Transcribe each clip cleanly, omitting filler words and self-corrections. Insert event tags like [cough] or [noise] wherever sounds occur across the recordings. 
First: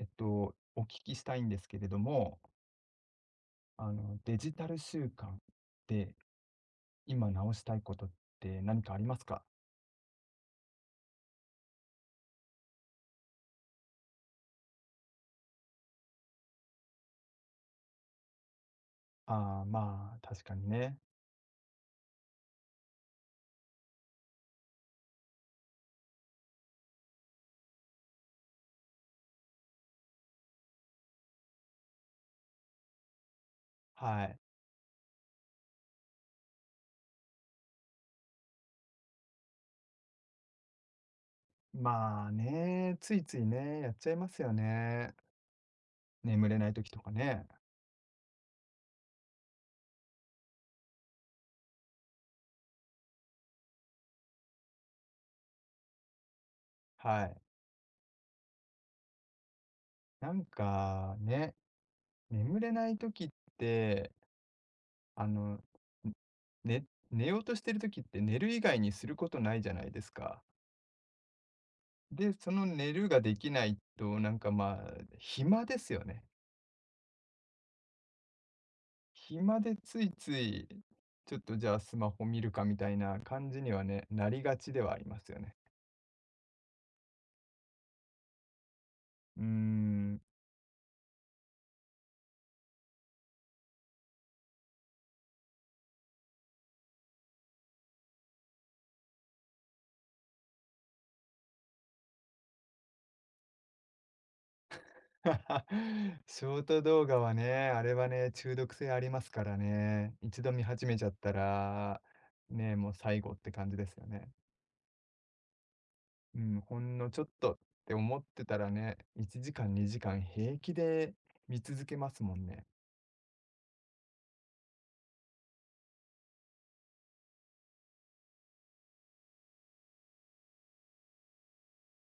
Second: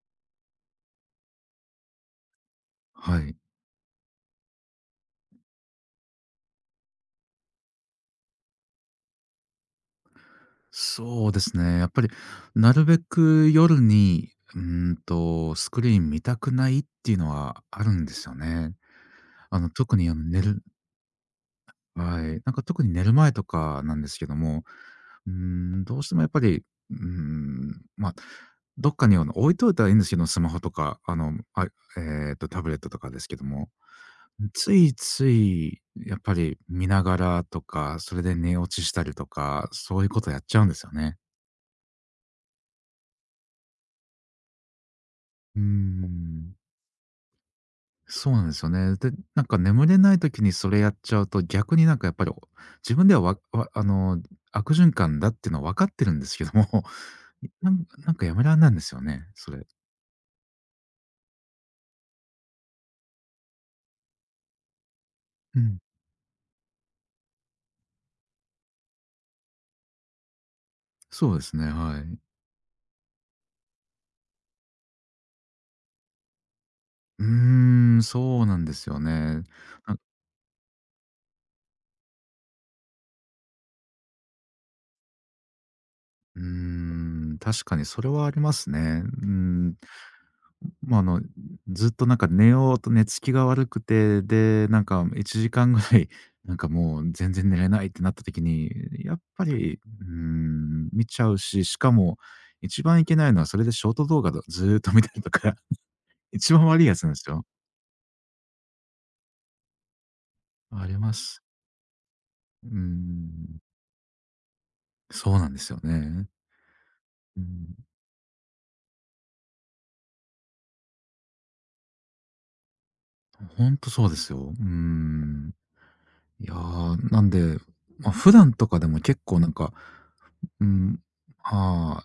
お聞きしたいんですけれども、はい。デジタル習慣で今直したいことって何かありますか？そうですね。やっぱり、なるべく夜に、スクリーン見たくないっていうのはあるんですよね。ああ、特にあまのあ、寝確かるにね。はい。なんか特に寝る前とかなんですけども、どうしてもやっぱり、うーん、まあ、どっかに置いといたらいいんですけど、スマホとか、タブレットとかですけども、はい。ついついやっぱり見ながらとか、それで寝落ちしたりとか、そういうことやっちゃうんですよね。まあね、ついついね、やっちゃいますよね。うー眠ん、れない時とかね。そうなんですよね。で、なんか眠れない時にそれやっちゃうと、逆になんかやっぱり、自分では、わわあの、悪循環だっていうのは分かってるんですけども、はい。[laughs] なんかやめられないんですよね、それ。なんかね、眠れない時って、あうの、ん、ね寝ようとしてる時って寝る以外にすることないじゃないですか。そうですね、はい。で、その寝るができないと、なんかまあ、暇ですよね。そうなんですよね。暇でなつんいつい、ちょっとじゃあスマホ見るかみたいな感じにはね、なりがちではありますよね。うーん、確かにそれはありますね。うーん。まあ、あの、ずっとなんか寝ようと寝つきが悪くて、で、なんか1時間ぐらい、[laughs] なんかもう全然寝れないってなった時に、やっぱり、見ちゃうし、しかも一番いけないのはそれでショート動画をずーっと見たりとか、[laughs] [laughs] シ一ョー番ト悪いやつ動なんで画すはよ。ね、あれはね、中毒性ありますからね。一度見始あめりちゃっまたす。ら、うーね、もう最後ってん。感じですよね。そうなんですよね。うん、ほんのちょっうとっん。て思ってたらね、1時間2時間平気で見続けますもんね。ほんとそうですよ。なんで、普段とかでも結構なんか、うん、まあ、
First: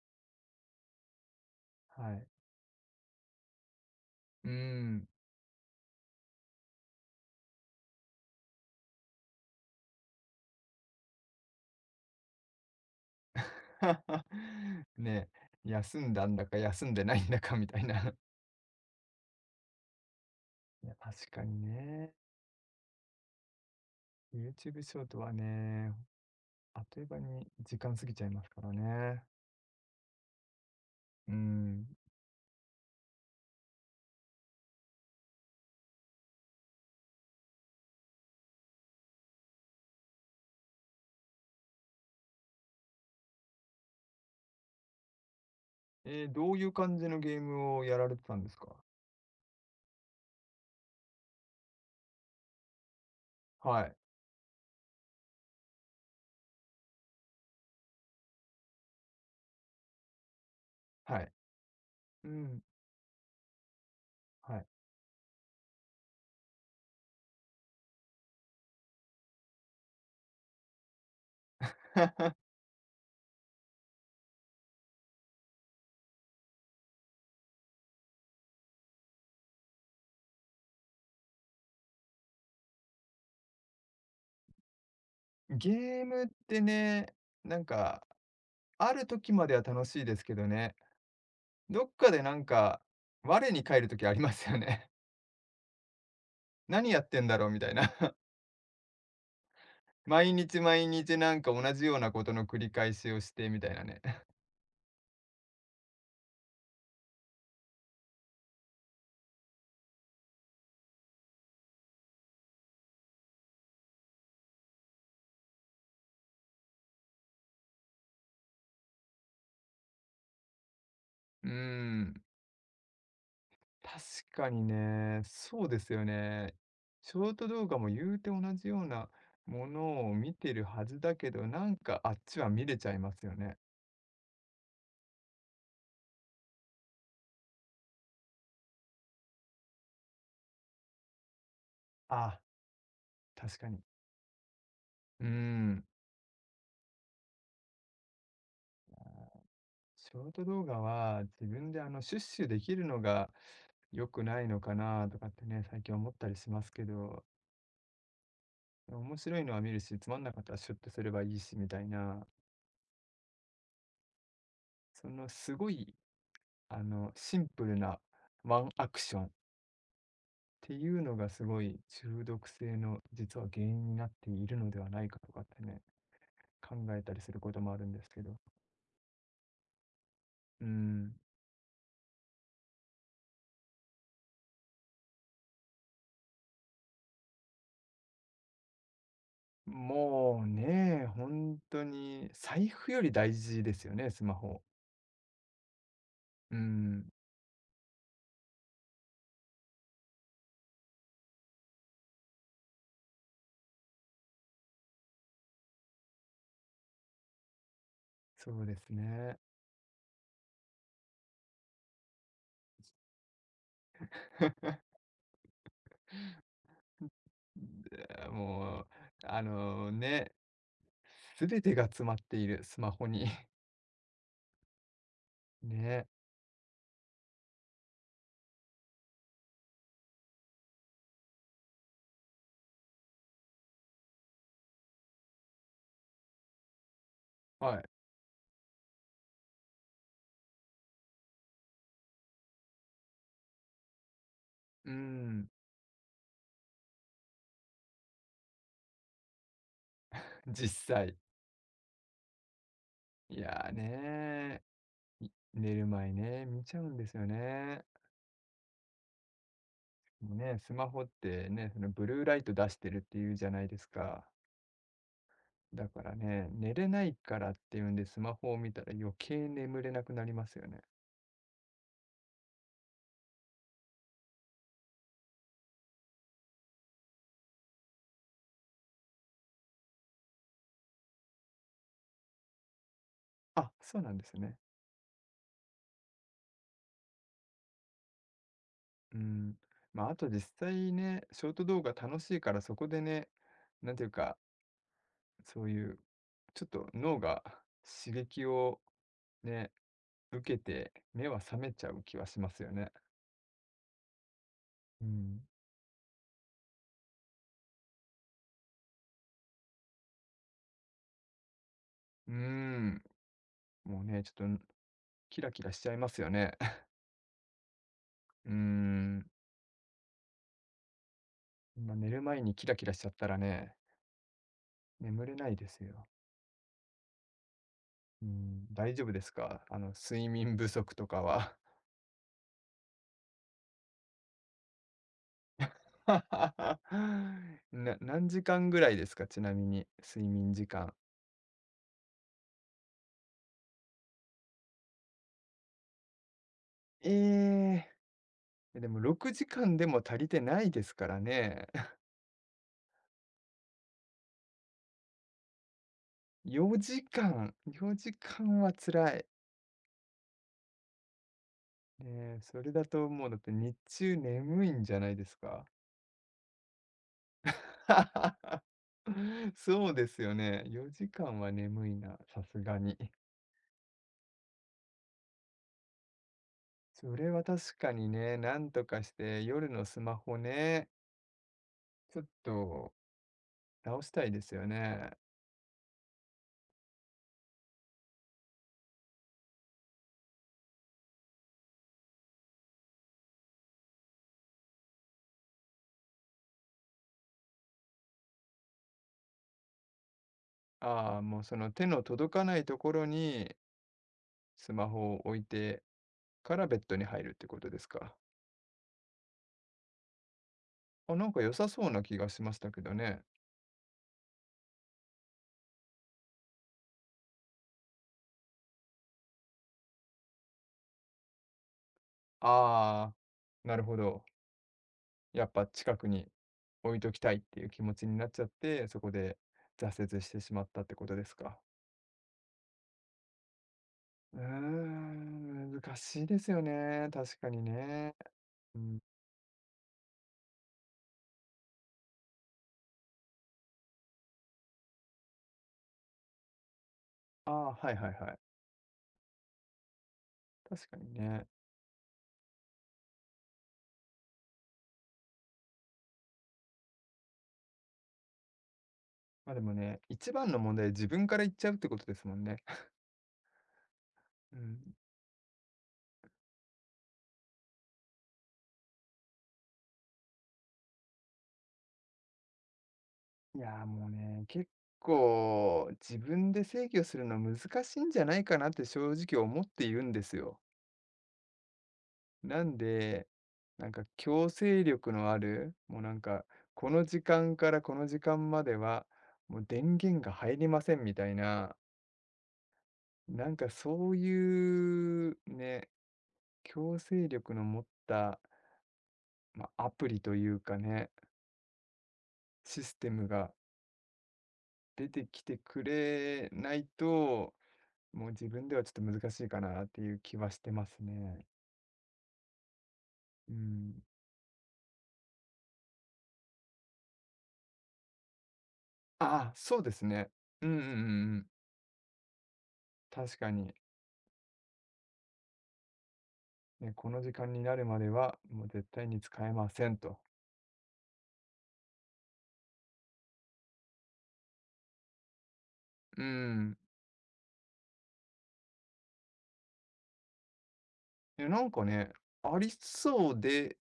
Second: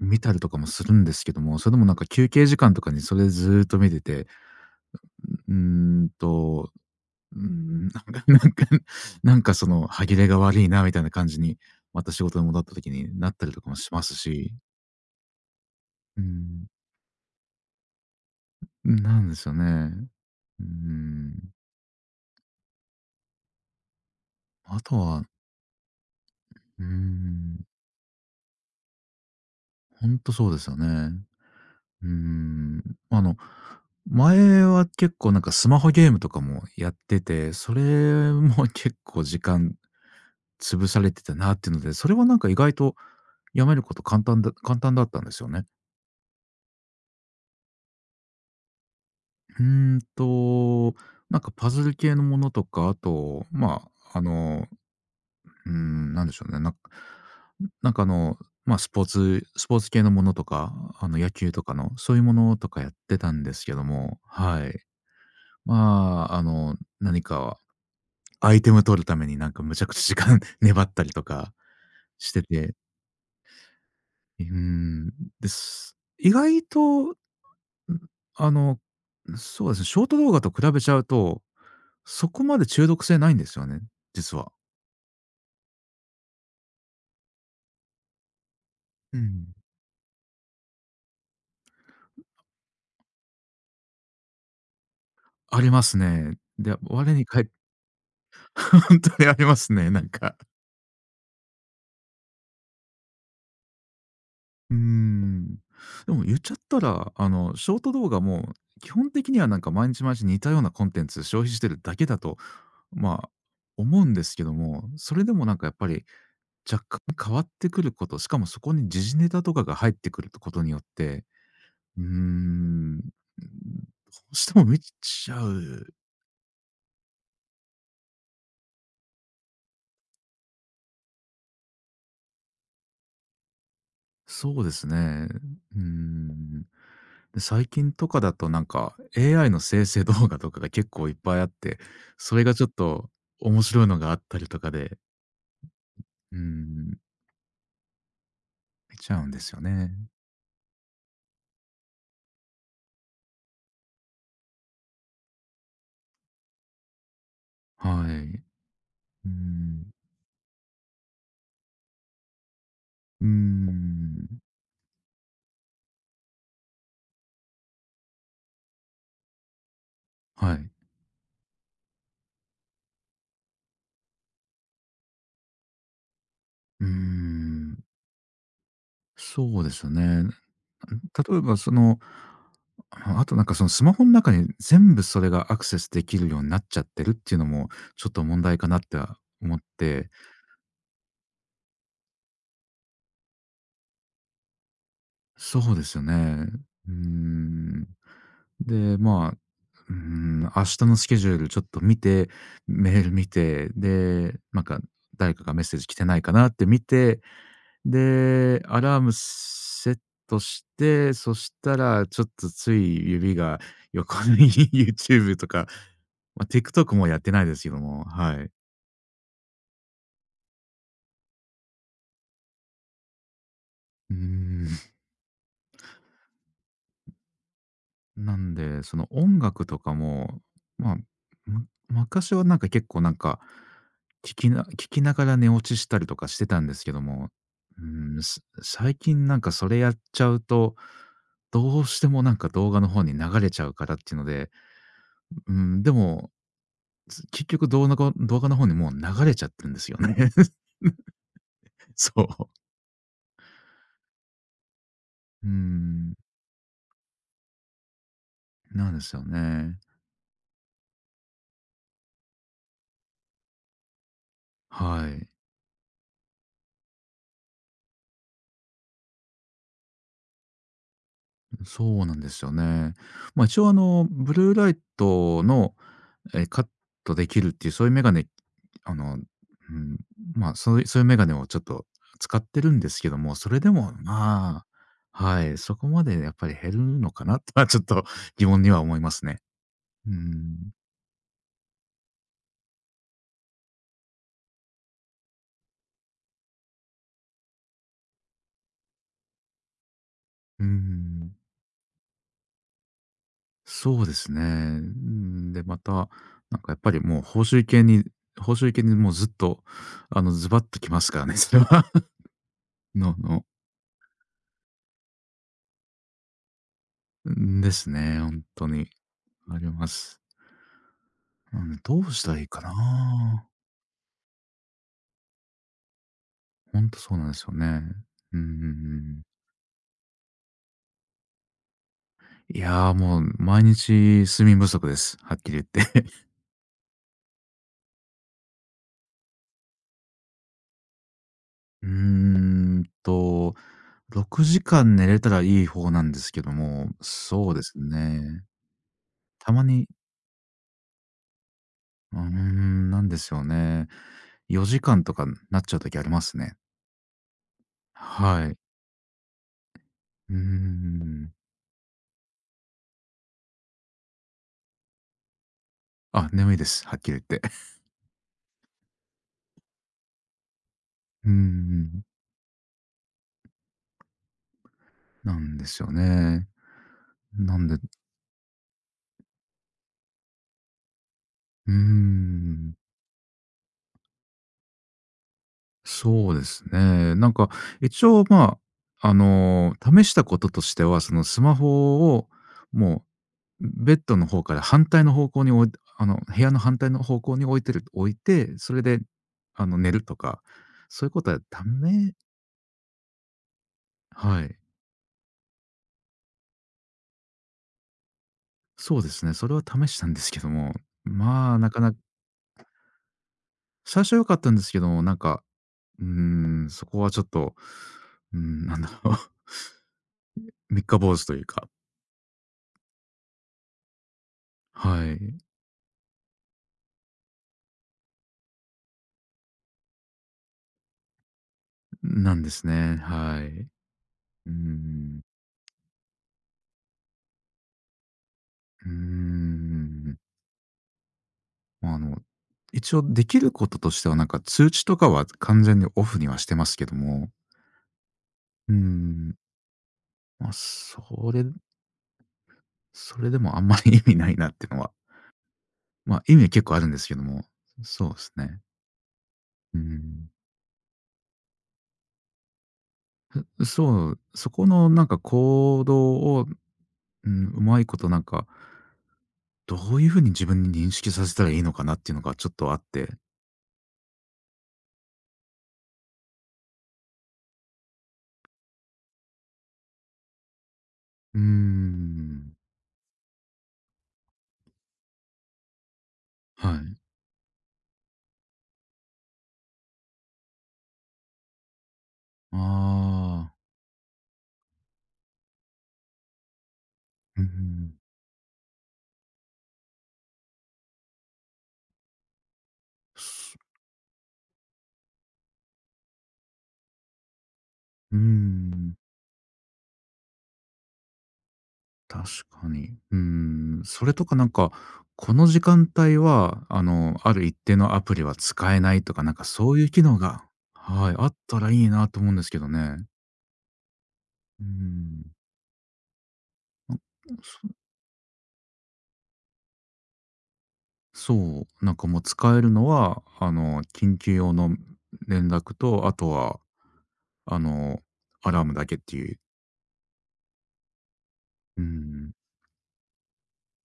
見たりとかもするんですけども、それでもなんかはい。休憩時間とかにそれずーっと見てて、うん。うーんと、うーん、なんか [laughs] なんかその歯切れが悪いなみたいな感じに、また仕事に戻った時になったりとかもします [laughs] し、ねえ、休んうだんだかん、休んでないんだかみたいな。[laughs] なんですよね。ういや、確ん。かにね。あ YouTube シとョートは、はね、あうっという間にん、時間過ぎちゃいますからね。ほんとそうですよね。うん。うーん。あの、前は結構なんかスマホゲームとかもやってて、それも [laughs] 結構時間潰されてたなっていうので、それはなんか意外とやめること簡単だったんですよね。どういう感じのゲームをやられてたんですか？うーんと、なんかパズル系のものとか、あと、はい。なんでしょうね、なんかスポーツ系のものとか、あのはい。野球とかの、そういううものん。とかやってたんですけども、はい。はい。何かアイテム取るためになんかむちゃくちゃ時間 [laughs] 粘ったりとかして [laughs] て、うーん、です。意外と、あの、そうですね、ショート動画と比べちゃうと、そこまで中毒性ないんですよね、実は。ゲームってね、なんか、あるう時まん。では楽しいですけどね、どっかでなんか、我に返る時ありますよね。ありますね。[laughs] で、何やっ我てにんだ返っろうみたいな。ほ [laughs] 本当にありますね、なん毎か。日毎日なんか同じようなことの繰り返しをしてみたいなね。[laughs] うーん。でも言っちゃったら、ショート動画も基本的にはなんか毎日毎日似たようなコンテンツ消費してるだけだとまあ、思うんですけども、それでもなんかやっぱり若干変わってくること、しかもそこに時事ネタとかが入ってくることによって、うーん、ど確うかしてにも見ね、ちゃそうでう。すよね。ショート動画も言うて同じようなものを見てるはずだけど、なんかあっちは見れちゃいますよね。そうですね。うーん。で最近とかだとなんか AI の生成動画とかが結構いっぱいあって、そあ、れがちょっと確面かに。白いのがあったりとかで、うーん。うーん、あ見ちゃうんーですよね。ショート動画は自分でシュッシュできるのが良くないのかなとかってね、最近思ったりしますけど、はい。面うー白いのは見るん。し、つまんなかったらシュッとすればいいしみたいな。うーん。そのすごい、シンプルなワンアクションっはてい。いうのがすごい中毒性の実は原因になっているのではないかとかってね、考うーえたりすることもあん、るんですけど。そうですよね。うん。例えばその、ああとなんかそのスマホの中に全部それがアクセスできるようになっちゃってるっていうのも、ちょっと問題かなっては思って、もうね、本当に財布より大事ですよね、スマホ。そうですよね。ううーん、ん。で、明日のスケジュールちょっと見て、メール見て、で、なんか誰かがメッセージ来てないかなって見てそで、うでアすラームね。セットして、そしたらちょっとつい指が横に [laughs] YouTube とか、まあ、TikTok もやってないですけども、で、はい。もう、ね、全てが詰まっているスマホに。[laughs] うーん、ね、なんで、その音楽とかも、まあ、昔はなんか結構なんか、聞きながら寝落ちしたりとかしてたんですけども、はい。最近なんかそれやっちゃうと、どうしてもなんか動画の方に流れちゃうからっていうので、うん、うでも結局動画の方にもう流れちゃってるんですよね。[laughs] 実際。そう。いやーね。うー寝る前ん、ね、見ちゃうんですよね。なんですよね。もうね、スマホってね、そのブルーライト出してるっていうじゃないですか。はい。だからね、寝れないからっていうんでスマホを見たら余計眠れなくなりますよね。そうなんですよね。ま、一応あの、ブルーライトの、カットできるっていうそういうメガネ、あの、うん、そういうメガネをちょっと使ってるんですけども、それであ、もそうなんですね。まあ、はい、そこまでやっぱり減るのかなとはちょっと疑問には思いまうすね。ん。まあ、うあと実ん。際ね、ショート動画楽しいからそこでね、なんていうか、そういうちょっと脳が [laughs] 刺激をね、受けうーて目ん。は覚めちゃう気はしますよね。そうですね。ううん。ん、で、また、なんかやっぱりもう報酬系にもうずっと、あの、ズバッときますからね、[laughs] それは。うー [laughs] ん。のの、もうね、ちょっとキラキラしちゃいますよね。[laughs] んですね、本うー当に。ん。あります。うんまあ、ど寝うるしたら前いいにかキラキラしちゃったらな。ね、眠れないですよ。本当そうなんですよね。ううんうんうん、大丈夫でん。すか？睡眠不足とかは。いや、もう毎日睡眠不足です、はっきり言って。[laughs] 何時間ぐらいですか？ちなみに、睡眠時間。[laughs] うーんと、6時間寝れたらいい方なんですけども、そうですえね。え。でも6たま時間でにも足りてないですからね。[laughs] なんですよね。4時間とかなっちゃう時ありますね。4時間、4時はい。間は辛い。うーん。ねえ、それだともうだって日中眠いんじゃないですか？あ、眠いです。はっきり言って。[laughs] [laughs] そうですよね。4時 [laughs] うー間は眠いん。な、さすがに。[laughs] なんですよね。それはなん確でかにね、なんとかして夜のスマホね、うーちょっん。と直したいですよね。そうですね。なんか、一応、試したこととしては、そのスマホを、もベッドの方から反対の方向に置いあの、部屋の反対の方向に置いて、それで、あの、寝るとか、そういうああ、こともはうその手のメ届かないところにはい。スマホを置いてからベッドに入るってことですか。そうですね。それは試したんですけども、あ、なんか良まあ、さなかそうなかな気がしましたけどね。最初は良かったんですけども、なんか、うーそこはちょっと、なんだろう、[laughs] 三日坊主というか、ああ、なるほど。はい、やっぱ近くに置いときたいっていう気持ちになっちゃって、そこで挫折してしまったってことですか。なんですね。はい。ううーーん。ん、難しいですよね、確かにね。ううーん。ん。まあ、あの、一応できることとしては、なんか通知とかは完全にオフにはしてますけども、ああ、はいはいはい。うーん、ま、あ確かそにれね。それでもあんまり意味ないなっていうのは、ま、意味は結構あるんですけども、そうですね。ま、でもうね、ん。一番の問題、自分から言っちゃうってことですもんね。[laughs] そう、そうこん。のなんか行動を、うん、うまいことなんか、どういうふうに自分に認識させたらいいのかなっていうのがちょっとあって。いやー、もうね、結構自分で制御するの難しいんじゃないかなって正直思っているんですよ。うーん。なんで、なんか強制力のある、もうなんか、はこい。の時間からこの時間までは、もう電源が入りませんみたいなあなあ、んかそういうね、強制う力の持っん。た、まあ、アプリというかね、システムがす出てきてくれないと、うーもう自分ではちょっん、と難しいかなっていう気はしてますね。確かに。うん。それとかなんか、この時間帯は、あの、ある一定のアプリは使えないとか、なんかああ、そそうういうで機す能ね。がうんうんうんうはい、あっん。たらいいなと思うんですけどね。確かに。うーん。ね、この時間になるまでは、もう絶対に使えませんと。そう、なんかもう使えるのは、あの、緊急用の連絡と、あうとは、ん。あの、アラームだけっていう。え、なんうかね、ん。ありそうで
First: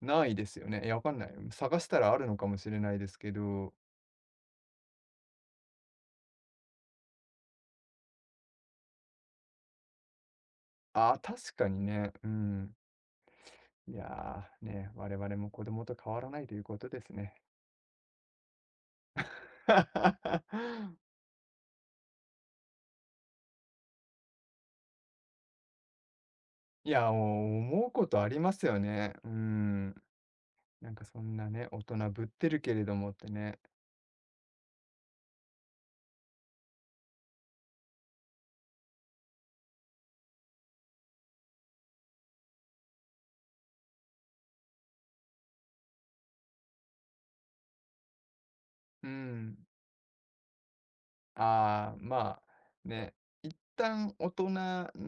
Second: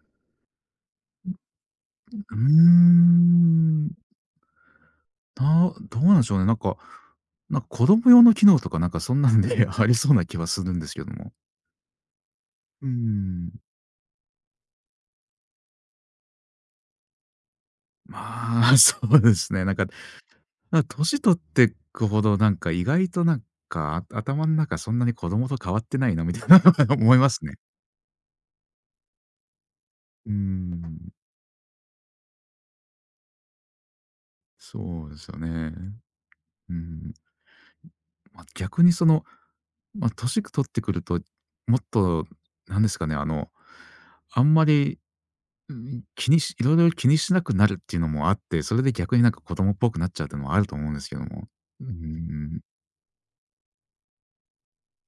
ないですよね。いや、わかんない。探したらあるうのかもしれないですけど。ーん。どうなんでしょうね。なんか、なんか子供用の機能とかなんかそんなんで [laughs] ありそうな気はするんですけあどあ、も。確かにね。うん。うーん。いやー、ね、我々も子供と変わらないということですね。まあ、[laughs] そうですね。なんか、なんか [laughs] 年取ってくほど、なんか意外となんか頭の中そんなに子供と変わってないなみたいな い [laughs] や、思いまもすね。う思うことありますよね。うん。うーなんかん。そんなね、大人ぶってるけれどもってね。そうですよね。うん、まあ、逆にその、まあ、年取ってくると、もっとなんですかね、あの、あんまり、うん、気にしいろいろ気にしなくなるっていうのもあって、それでう逆になんか子ん。供っぽくなっちゃうっていうのもあると思うんですけども。うああ、まあ、ん、ね、一旦大人に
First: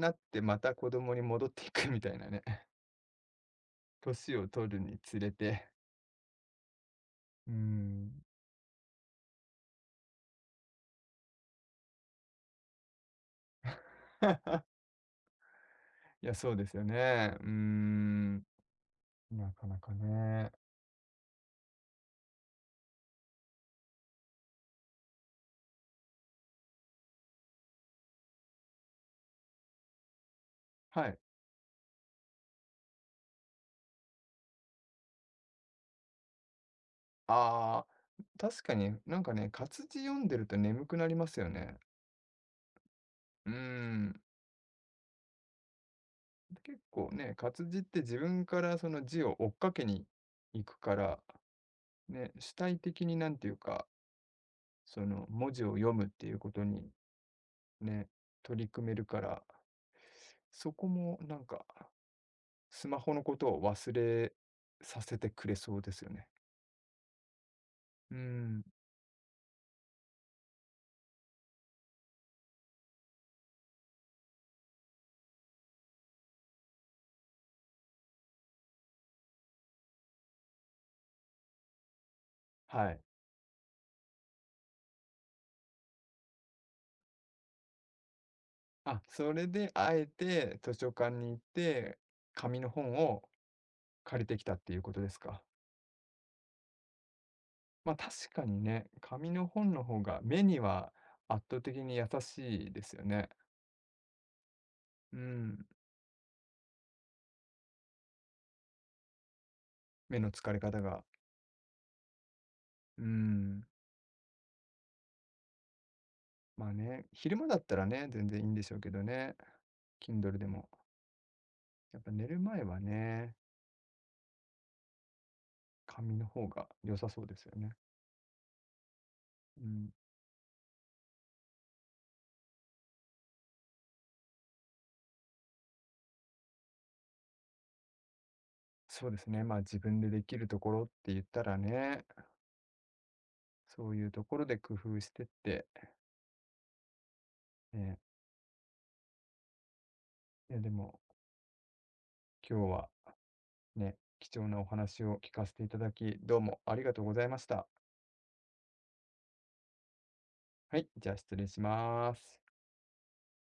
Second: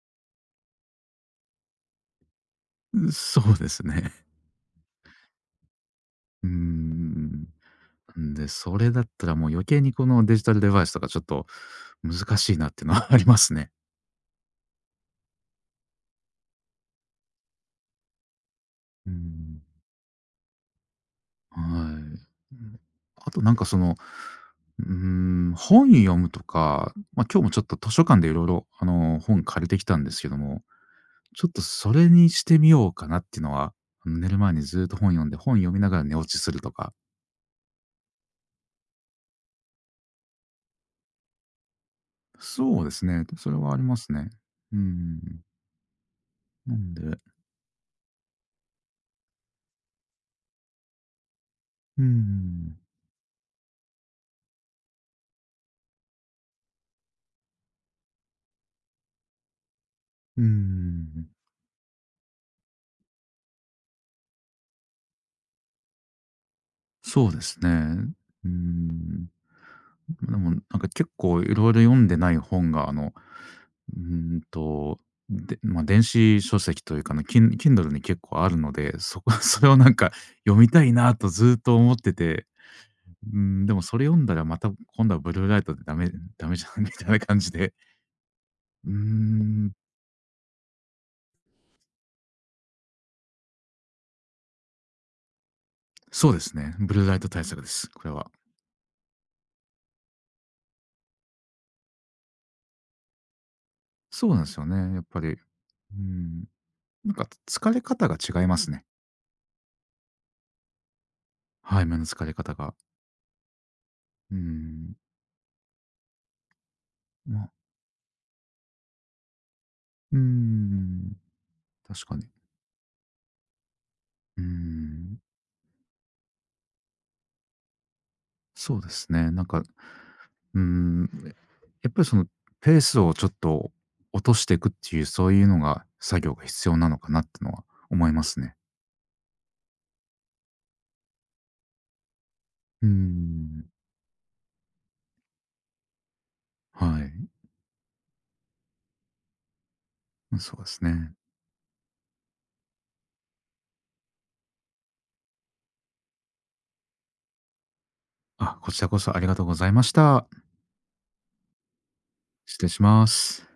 なってまた子供に戻っていくみたいなね。[laughs] そうですね。[laughs] 年を取るにつれて。うん。うん。なんで、それだったらもう余計にこのデジタルデバイスとかちょっと難しいなっていうのはありますね。[laughs] いや、そうですよね。うーん。うなん。かなかね。はい。うん、あとなんかその、うー本読むとか、ま、今日もちょっと図書館でいろいろあの、本借りてきたんですけども、はい。ちょっとそれにしてみようかなっていうのは、あの、寝る前にずっと本読んで、本読みながら寝落ちするとか。ああ、確かになんかね、活字読んでると眠くなりますよね。そうですね、うそーれはありますん。ね。うんな結ん構で、ね、活字って自分からその字を追っかけに行くから、うね、主ん、体的になんていうか、その文字を読むっていうことにね、取り組めるから、うそこもん、なんかスマホのことを忘れさせてくれそうですよね。そうですね。うーうーん、ん、でもなんか結構いろいろ読んでない本が、あの、うーんと、で、まあ、電子書籍というかね、Kindle に結構あるので、そこ [laughs] それをなんか読みたいなとずっと思ってて、はい。でもそれ読んだらまた今度はブルーライトでダメじゃんみたいな感じで、うーあ、それでん、あえて図書館に行って、紙の本を借りてきたっていうことですか。そうですね、ブルーライト対策です、まあ、これ確は。かにね、紙の本の方が目には圧倒的に優しいですよね。そうなんですよね、やっうぱり。うん、ーん、なんか疲れ方が違いますね。目の疲れ方が。はい、目の疲れ方が。うん、うーん、まあね、昼間ま、だったらね、全然いいんでしょうけどね、うー Kindle でも。ん、やっ確ぱか寝に。る前はね、うーん、紙の方が良さそうですよね。そうですね、なんか、ううん、ーん、やっぱりそのペースをちょっと落としていくっていう、そういうのが作業が必要なのかなってのは思いますね。そうですね、まあ自分でできるところって言ったらね、うーん。そういうところで工夫してって、はい。ね、いそやうでですもね。今日はね、貴重なお話を聞かせていただき、どうもありがとうございました。あ、こちらこそありがとうございました。はい、じゃあ失礼します。失礼します。